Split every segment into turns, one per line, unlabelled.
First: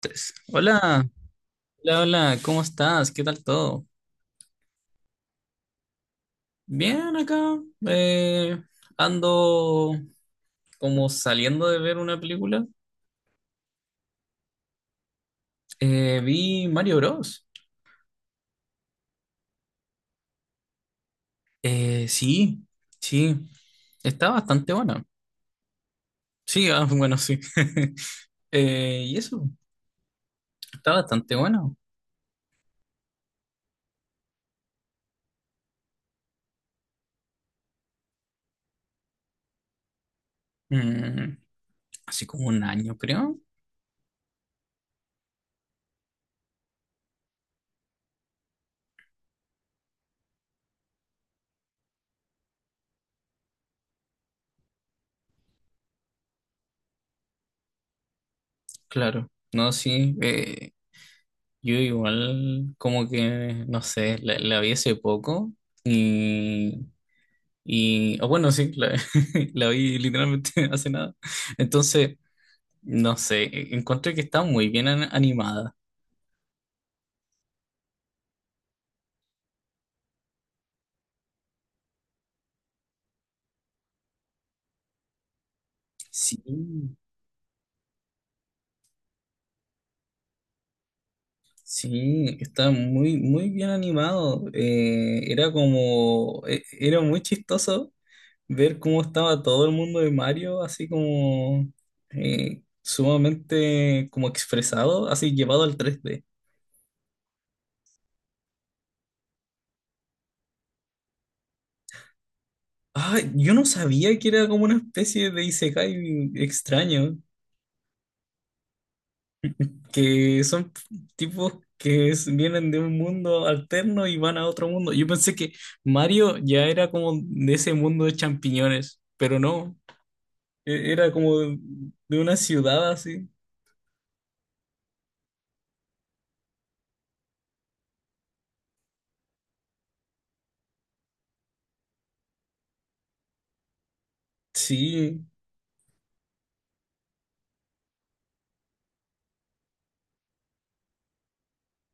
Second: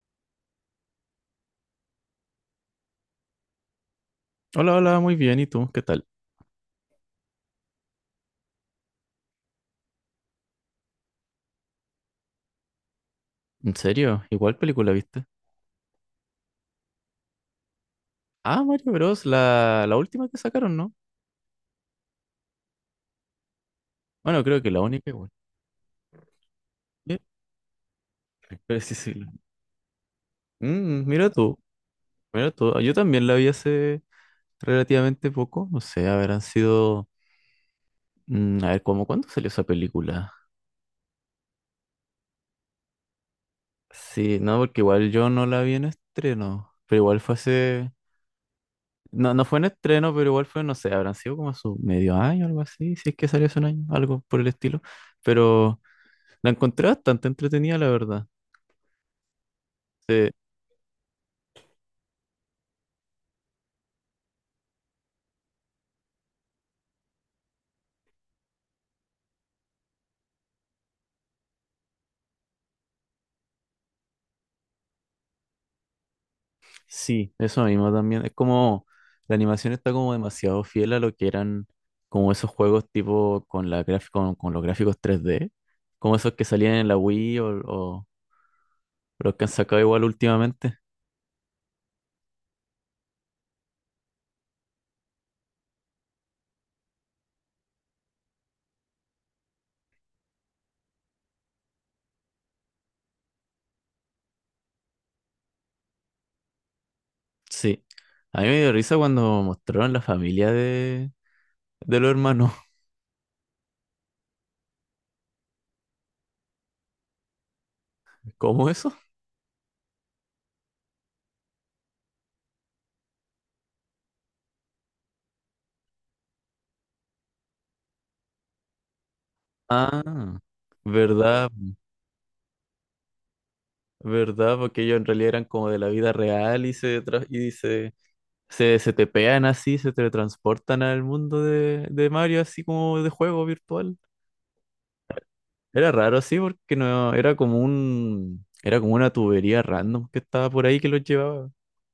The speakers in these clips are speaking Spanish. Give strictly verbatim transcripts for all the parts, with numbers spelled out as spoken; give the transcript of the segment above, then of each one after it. Tres. Hola, hola, hola, ¿cómo estás? ¿Qué tal todo?
Hola, hola, muy bien. ¿Y tú? ¿Qué tal?
Bien acá. eh, Ando como saliendo de ver una película.
¿En serio? ¿Igual película viste?
Eh, vi Mario Bros.
Ah, Mario Bros. La, la última que sacaron, ¿no?
Eh, sí, sí, está
Bueno, creo que
bastante
la
buena.
única igual.
Sí, ah, bueno,
Eh,
sí.
Pero sí,
Eh,
sí.
y eso, está
Mm, mira
bastante
tú,
bueno.
mira tú. Yo también la vi hace relativamente poco. No sé, habrán sido... mm, a ver, ¿cómo cuándo salió esa película?
Mm, así como un año, creo.
Sí, no, porque igual yo no la vi en estreno. Pero igual fue hace... No, no fue en estreno, pero igual fue, no sé, habrán sido como su medio año, algo así. Si es que salió hace un año, algo por el estilo. Pero... La encontré bastante entretenida, la verdad.
Claro, no, sí.
Eh,
Eh, yo igual, como que, no sé, la, la vi hace poco. Y Y, o bueno, sí, la, la vi literalmente hace nada. Entonces, no sé, e- encontré que está muy bien an- animada.
sí, eso mismo también. Es como la animación está como demasiado fiel a lo que eran como esos juegos tipo con la graf- con, con los gráficos tres d como esos
Sí,
que salían en la Wii o, o los que han sacado igual últimamente.
sí, está muy, muy bien animado. Eh, era como, e- era muy chistoso ver cómo estaba todo el mundo de Mario, así como eh, sumamente como expresado, así llevado al tres D.
Sí. A mí me dio risa cuando mostraron la familia de, de los hermanos.
Ah, yo no sabía que era como una especie de isekai extraño.
¿Cómo eso?
Que son tipos que es- vienen de un mundo alterno y van a otro mundo. Yo pensé que Mario ya era como de ese mundo de champiñones, pero no,
Ah,
e- era como
verdad,
de, de una ciudad así.
verdad, porque ellos en realidad eran como de la vida real y se tra- y se Se, se te pegan así, se teletransportan al mundo de, de Mario, así como de juego virtual.
Sí,
Era raro así porque no, era como un, era como una tubería random que estaba por ahí que los llevaba.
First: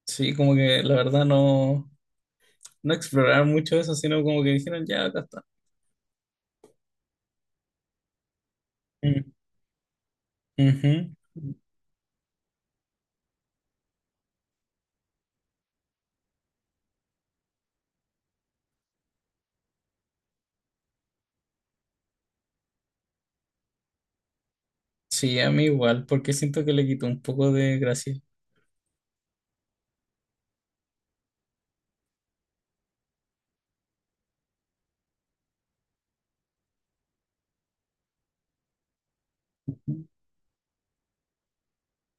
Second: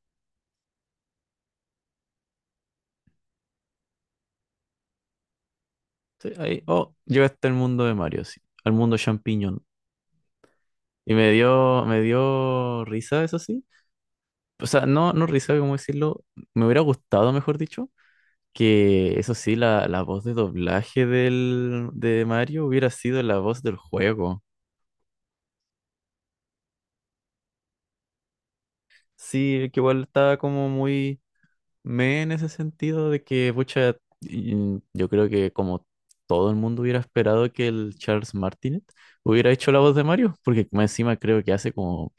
sí, como que la verdad no, no exploraron mucho eso, sino como que dijeron, ya, acá está.
Sí, ahí, oh, llegaste al mundo de Mario, sí, al mundo
Mm,
champiñón. Y me
ujú.
dio, me dio risa, eso sí. O sea, no, no risa, cómo decirlo. Me hubiera gustado, mejor dicho, que eso sí, la, la voz de doblaje del, de Mario hubiera sido la voz del juego.
Sí, a mí igual, porque siento que le quitó un poco de gracia.
Sí, que igual estaba como muy me en ese sentido de que, pucha, y- mm, yo creo que como todo el mundo hubiera esperado que el Charles Martinet hubiera hecho la voz de Mario, porque más encima creo que hace como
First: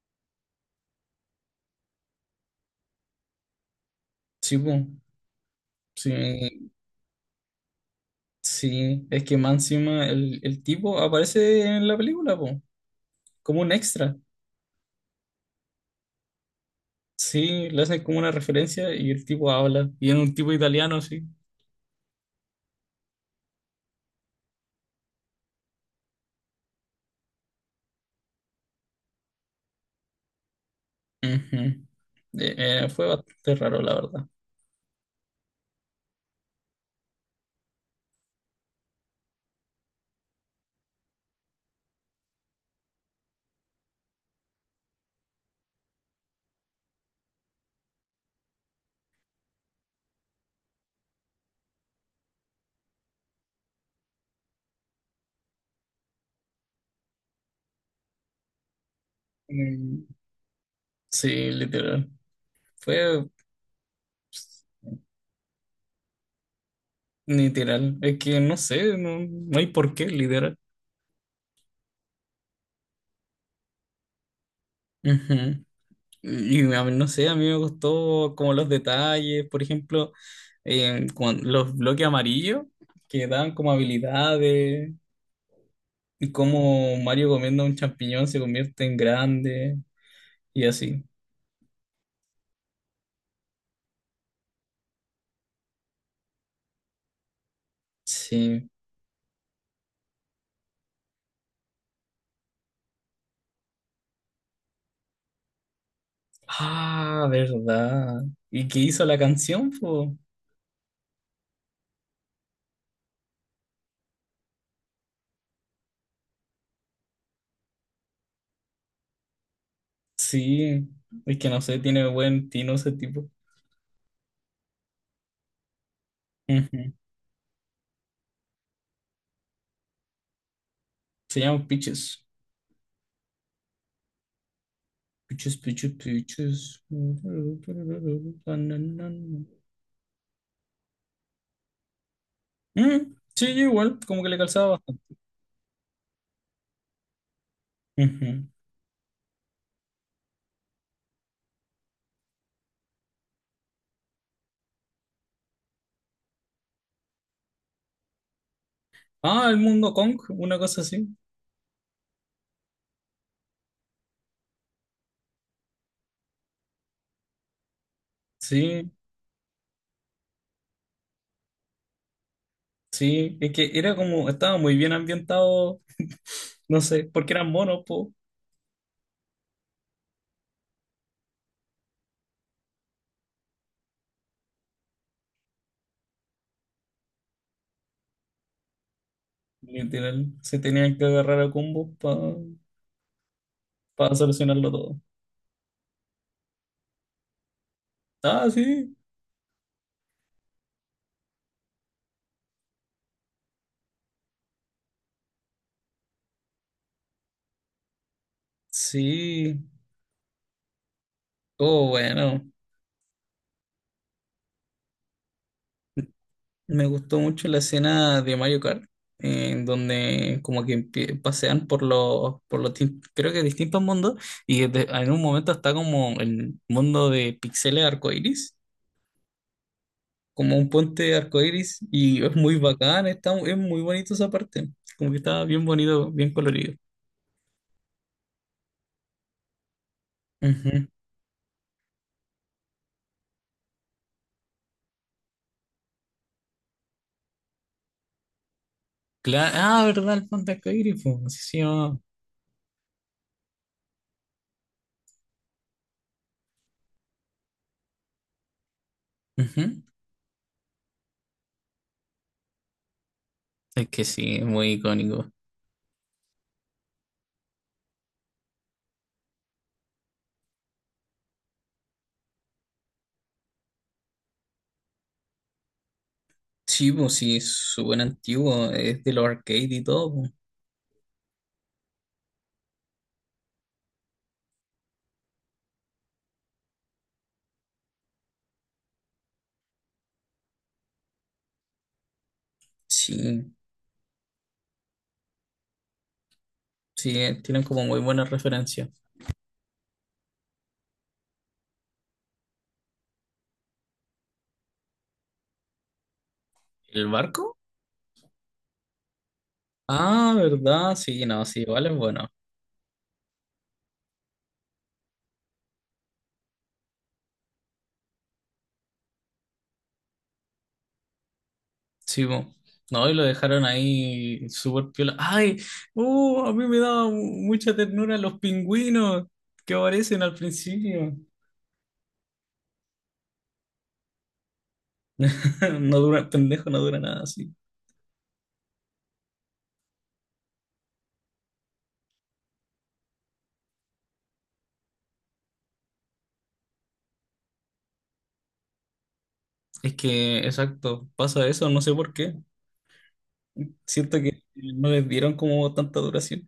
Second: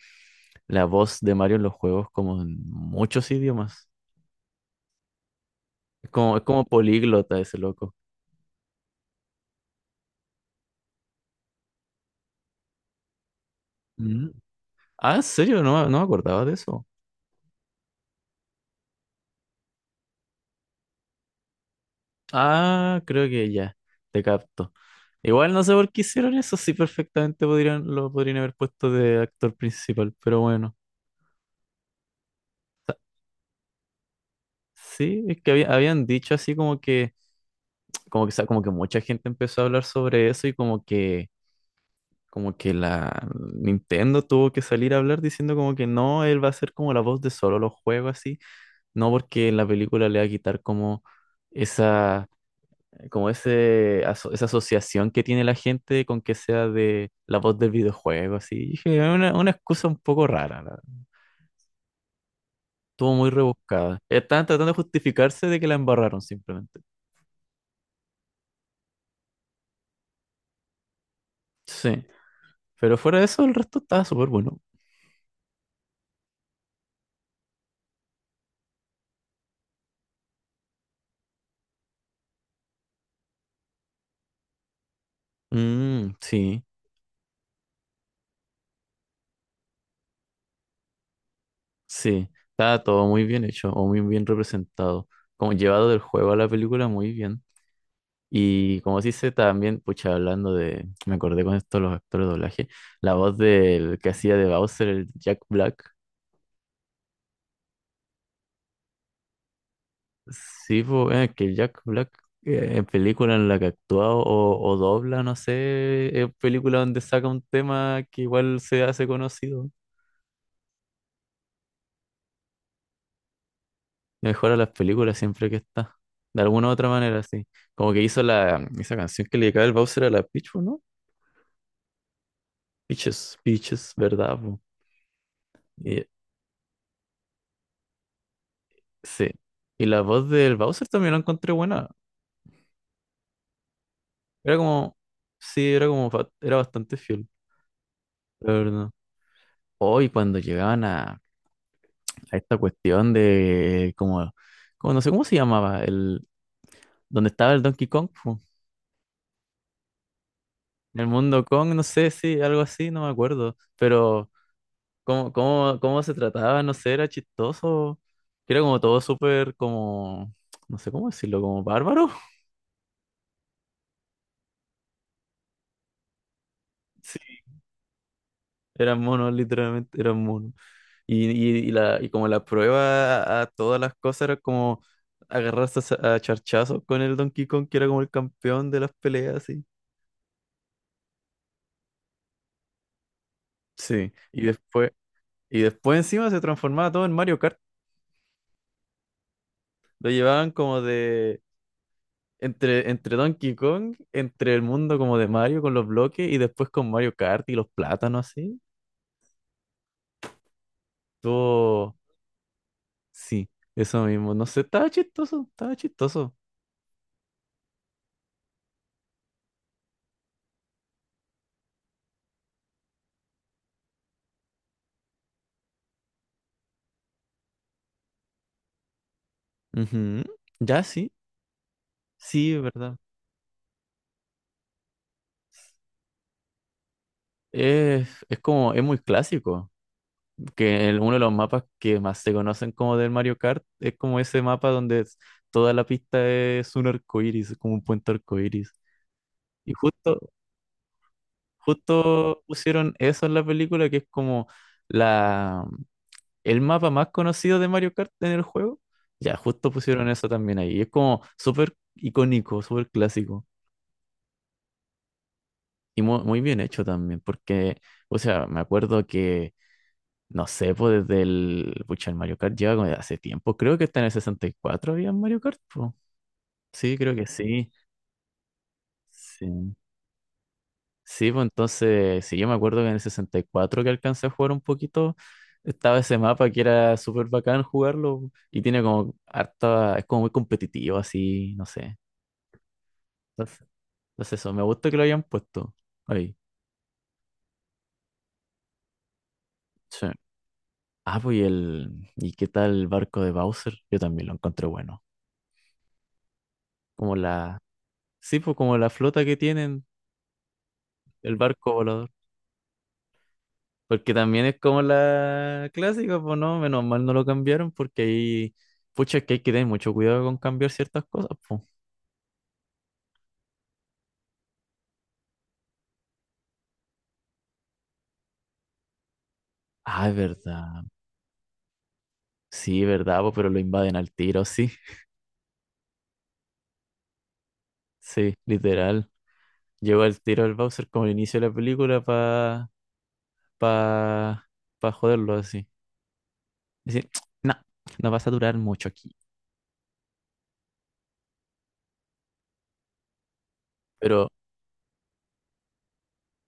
la voz de Mario en los juegos como en muchos idiomas.
Sí, po.
Es como, es como
Sí,
políglota ese loco.
sí, es que más encima el, el tipo aparece en la película, po. Como un extra.
Mm. Ah, ¿en serio? No, no me acordaba de eso.
Sí, le hacen como una referencia y el tipo habla. Y es un tipo italiano, sí.
Ah, creo que ya, te capto. Igual no sé por qué hicieron eso, sí perfectamente podrían, lo podrían haber puesto de actor principal, pero bueno.
Ujú. Eh, eh, fue bastante raro, la verdad.
Sí, es que había- habían dicho así como que, como que, sa- como que mucha gente empezó a hablar sobre eso y como que, como que la Nintendo tuvo que salir a hablar diciendo como que no, él va a ser como la voz de solo los juegos así, no porque en la película le va a quitar como esa, como ese, aso- esa asociación que tiene la gente con que sea de la voz del videojuego así. Y dije, "Es una, una excusa un
Mm,
poco rara, la verdad".
sí, literal.
Estuvo
Fue
muy rebuscada. Estaban tratando de justificarse de que la embarraron simplemente.
literal. Es que no sé, no, no hay por qué, literal.
Sí. Pero fuera de eso, el resto estaba súper bueno.
Ujú. Y a mí, no sé, a mí me gustó como los detalles, por ejemplo, eh, cuan- los bloques amarillos que dan como habilidades
Mm,
y
sí,
cómo Mario comiendo un champiñón se convierte en grande y así.
sí. Estaba todo muy bien hecho o muy bien representado. Como llevado del juego a la película muy bien.
Sí.
Y como se dice también, pucha, hablando de, me acordé con esto de los actores de doblaje, la voz del que hacía de Bowser, el Jack Black.
Ah, verdad. ¿Y qué hizo la canción, po?
Sí, po, eh, que el Jack Black eh, en película en la que actúa o, o dobla, no sé, es película donde saca un tema que igual se hace conocido.
Sí. Es que no sé, tiene buen tino ese tipo.
Mejora las películas siempre que está. De alguna u otra
Ujú.
manera, sí. Como que hizo la, esa canción que le dedicaba el Bowser a la Peach, ¿o ¿no?
Se llama Peaches.
Peaches, Peaches, ¿verdad, po?
Peaches, Peaches,
Y,
Peaches.
sí. Y la voz del Bowser también la encontré buena.
Mm, sí, igual, como que le
Era
calzaba
como,
bastante.
sí, era como, fa- era bastante fiel,
Ujú.
la verdad. Hoy cuando llegaban a, a esta cuestión de, como, como, no sé cómo se llamaba, el, donde estaba el Donkey Kong, po.
Ah, el mundo Kong, una cosa
En el
así.
mundo Kong, no sé, sí, algo así, no me acuerdo. Pero cómo, cómo, cómo se trataba, no sé, era chistoso. Era como
Sí,
todo súper como, no sé cómo decirlo, como bárbaro.
sí. Es que era como, estaba muy bien ambientado. No sé,
Sí,
porque eran monos, po.
eran monos, literalmente, eran monos. Y, y, y la, y como la prueba a todas las cosas era como agarrarse a, sa- a charchazos con el Donkey Kong, que era como el campeón de las peleas, así.
Literal, se tenían que agarrar a combos
Sí,
para
y
solucionarlo
después,
todo.
y después encima se transformaba todo en Mario Kart.
Ah, sí,
Lo llevaban como de, Entre, entre Donkey Kong, entre el mundo como de Mario con los bloques y después con Mario Kart y los plátanos así.
sí, oh
Todo,
bueno.
sí, eso mismo. No sé, estaba chistoso, estaba chistoso.
Me gustó mucho la escena de Mario Kart, en donde como que empie- pasean por los, por los, tin- creo que distintos mundos, y de- en un momento está como el mundo de pixeles arcoíris,
Ujú.
como un
Ya sí,
puente arcoíris, y es
sí,
muy
es verdad.
bacán, está, es muy bonito esa parte, como que está bien bonito, bien colorido.
Es, es como, es muy clásico,
Ujú.
que el- uno de los mapas que más se conocen como del Mario Kart es como ese mapa donde es- toda la pista es un arcoíris, es como un puente arcoíris.
Claro,
Y
ah, verdad,
justo,
el puente arcoíris, pues, así se llamaba.
justo pusieron eso en la película que es como la el mapa más conocido de Mario Kart en el juego. Ya, justo
Ujú.
pusieron eso también ahí. Y es como súper icónico, súper clásico.
Es que sí, es muy icónico.
Y mu- muy, bien hecho también, porque, o sea, me acuerdo que, no sé, pues desde el, pucha, el Mario Kart lleva como de hace tiempo. Creo que está en el sesenta y cuatro había Mario Kart, po.
Sí,
Sí,
pues
creo que
sí, es
sí.
súper antiguo, es de los arcade
Sí.
y todo. Pues.
Sí, pues entonces, sí, yo me acuerdo que en el sesenta y cuatro que alcancé a jugar un poquito, estaba ese mapa que era súper bacán jugarlo y tiene como harta, es como muy competitivo así, no sé.
Sí,
Entonces, entonces eso, me gusta que lo hayan puesto ahí.
sí, eh, tienen como muy buenas referencias.
Sí. Ah, pues y el, ¿y qué tal el barco de Bowser? Yo también lo encontré bueno.
¿El
Como la,
barco?
sí, pues como la flota que tienen,
Ah, ¿verdad? Sí,
el
no, sí,
barco
igual es
volador.
bueno.
Porque también es como la clásica, pues no, menos mal no lo cambiaron porque ahí, pucha, es que hay que tener mucho cuidado con cambiar ciertas cosas, pues.
Sí, pues. No, y lo dejaron ahí súper piola. ¡Ay! ¡Uh! A mí me daba mu- mucha ternura los pingüinos que
Ah, es
aparecen al
verdad.
principio.
Sí, es verdad, po. Pero lo invaden al tiro, sí.
No dura, pendejo, no dura nada, sí.
Sí, literal. Lleva al tiro al Bowser como el inicio de la película para pa, pa pa joderlo así. Decir, no, no vas a durar mucho aquí.
Es que, exacto, pasa eso, no sé por qué. Siento
Pero
que no les dieron como tanta duración.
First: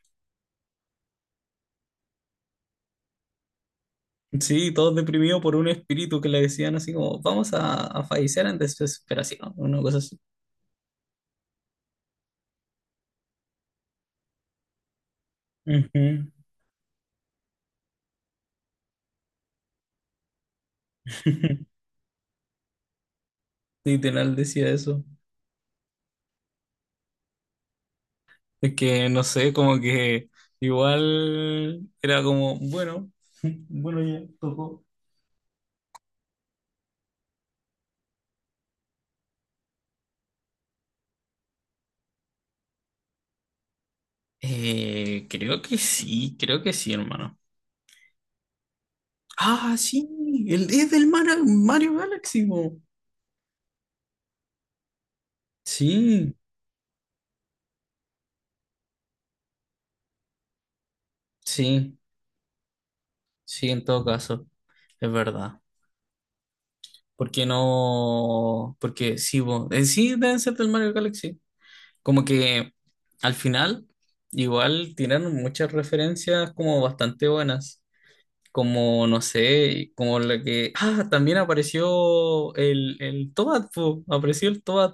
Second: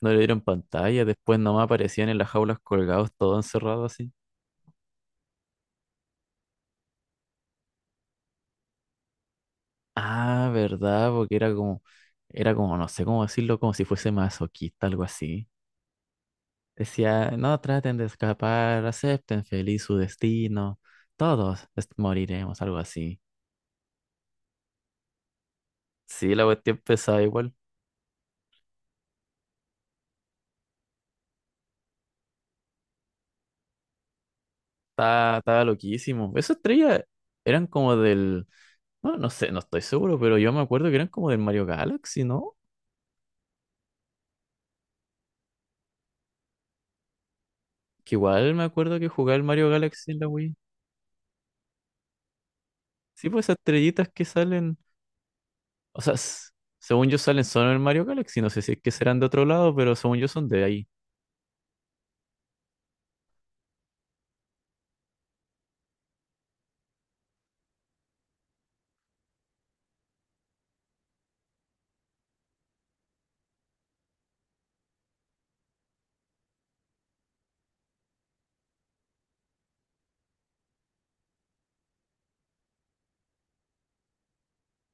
no le dieron pantalla, después nomás aparecían en las jaulas colgados, todos encerrados así.
Sí, todos deprimidos por un espíritu que le decían así como, vamos a, a fallecer en desesperación, una cosa así.
Ah, ¿verdad? Porque era como, era como, no sé cómo decirlo, como si fuese masoquista, algo así.
Ujú.
Decía, no traten de escapar, acepten feliz su destino, todos est- moriremos, algo así.
Literal decía eso.
Sí, la cuestión pesada igual,
Es que no sé, como que igual era como, bueno, bueno, ya tocó.
estaba, estaba loquísimo. Esas estrellas eran como del, no, no sé, no estoy seguro, pero yo me acuerdo que eran como del Mario Galaxy, ¿no?
Eh, creo que sí, creo que sí, hermano.
Que igual me acuerdo que jugaba el Mario
Ah, sí,
Galaxy en la Wii.
el, es del Mara- Mario Galaxy, po.
Sí, pues esas estrellitas que salen. O sea,
Sí,
s- según yo salen solo en Mario Galaxy, no sé si es que serán de otro lado, pero según yo son de ahí.
sí, sí, en todo caso, es verdad. Porque no. Porque sí, bo- eh, sí deben ser del Mario Galaxy. Como que al final, igual tiraron muchas referencias como bastante buenas. Como, no sé, como la que. Ah, también apareció el, el Toad, po. Apareció el Toad.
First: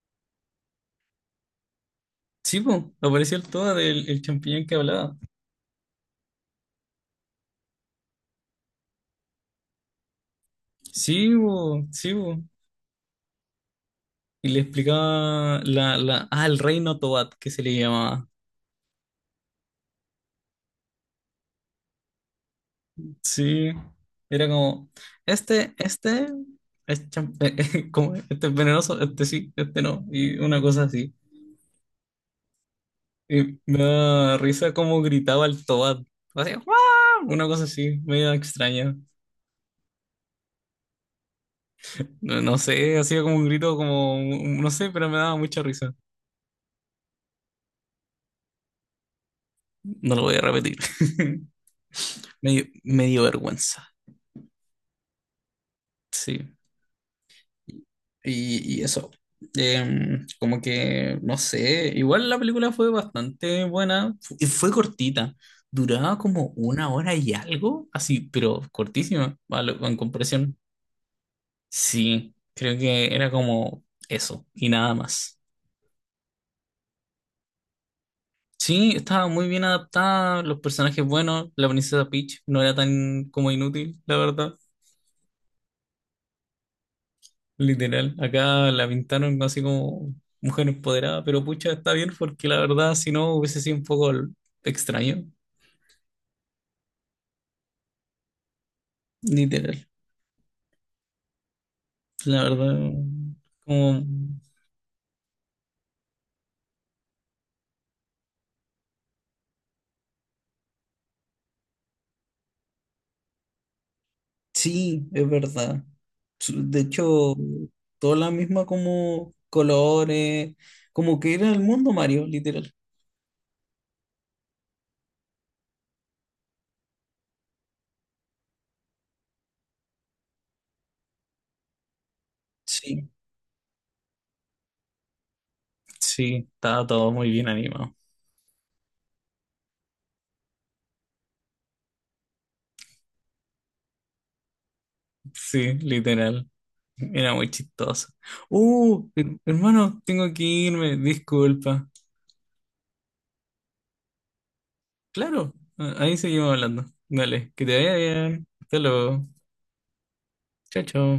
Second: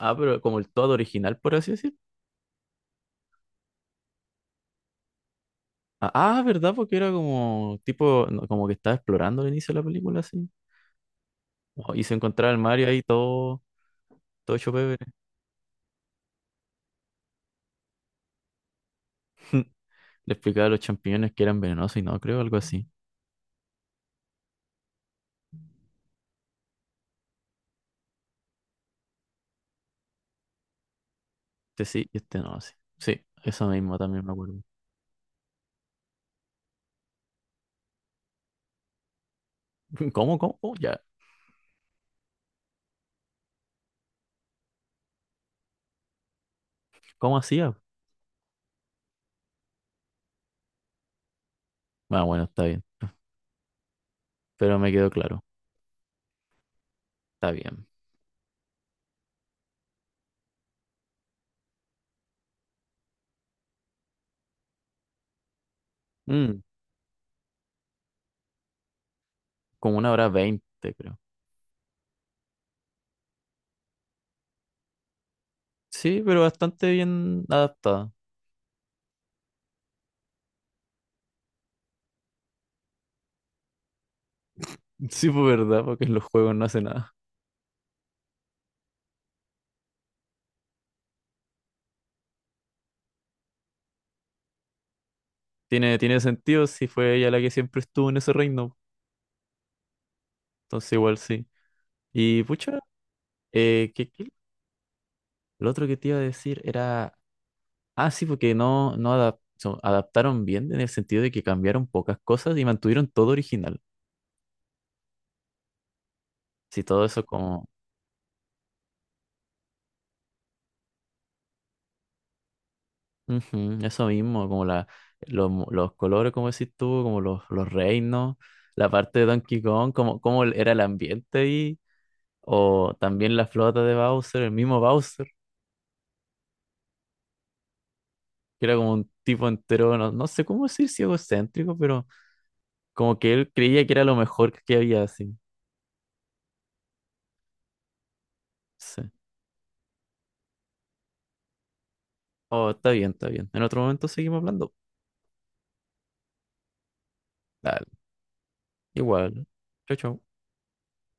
Ah, pero como el todo original, por así decir.
Sí, po. Apareció el Toad, el, el champiñón que hablaba.
Ah, ah, ¿verdad? Porque era como tipo, no, como que estaba explorando al inicio de la película, así.
Sí, po.
Oh, y
Sí,
se
po.
encontraba el Mario ahí todo,
Y
todo
le
hecho pebre.
explicaba la, la. Ah, el reino Toad, que se le llamaba.
Le explicaba a los champiñones que eran venenosos y no, creo, algo así.
Sí, era como, este, este, es cham- eh, eh, como, este es venenoso, este sí, este no, y una cosa así.
Este sí y este no, sí. Sí,
Y
eso
me
mismo también me
da
acuerdo.
risa como gritaba el Tobad, así, ¡guau! Una cosa así, medio extraña.
¿Cómo, cómo? Oh, ya.
No, no sé, hacía como un grito como, no sé, pero me daba mucha risa.
¿Cómo hacía?
No lo voy a repetir.
Ah, bueno,
Me,
está
dio-
bien.
me dio vergüenza,
Pero me quedó claro.
sí.
Está bien.
Y, y eso. Em, como que, no sé, igual la película fue bastante buena. Fu- y Fue cortita. Duraba como
Mm,
una hora y algo, así, pero cortísima, a lo- en
como una hora
comparación.
veinte, creo.
Sí, creo que era como eso y nada más.
Sí, pero bastante bien adaptada.
Sí, estaba muy bien adaptada, los personajes buenos, la princesa Peach no era tan como inútil, la verdad.
Sí, por verdad, porque en los juegos no hace nada.
Literal, acá la pintaron así como mujer empoderada, pero pucha, está bien porque la verdad, si no, hubiese sido un poco l- extraño.
Tiene, tiene sentido si fue ella la que siempre estuvo en ese reino.
Literal,
Entonces igual sí. Y
la verdad,
pucha, eh,
como,
¿qué- qué? Lo otro que te iba a decir era... Ah, sí, porque no, no adap- so- adaptaron bien en el sentido de que cambiaron pocas cosas y mantuvieron todo original.
sí, es verdad. Su- De
Sí, todo eso
hecho,
como...
toda la misma como colores, como que era el mundo Mario, literal.
Ujú, eso mismo, como la, los, mo- los colores, como decís tú, como los, los reinos, la parte de Donkey Kong, como, como era el ambiente ahí. O
Sí,
también la flota de Bowser, el mismo Bowser,
sí, estaba todo muy bien animado.
que era como un tipo entero, no, no sé cómo decir si egocéntrico, pero como que él creía que era lo mejor que había así.
Sí, literal, era muy chistoso.
Sí.
Uh, her- hermano, tengo que irme, disculpa.
Oh, está bien, está bien. En otro momento seguimos hablando.
Claro, ahí seguimos hablando. Dale, que te
Dale,
vaya bien. Hasta luego.
igual. Chau, chau.
Chao, chao.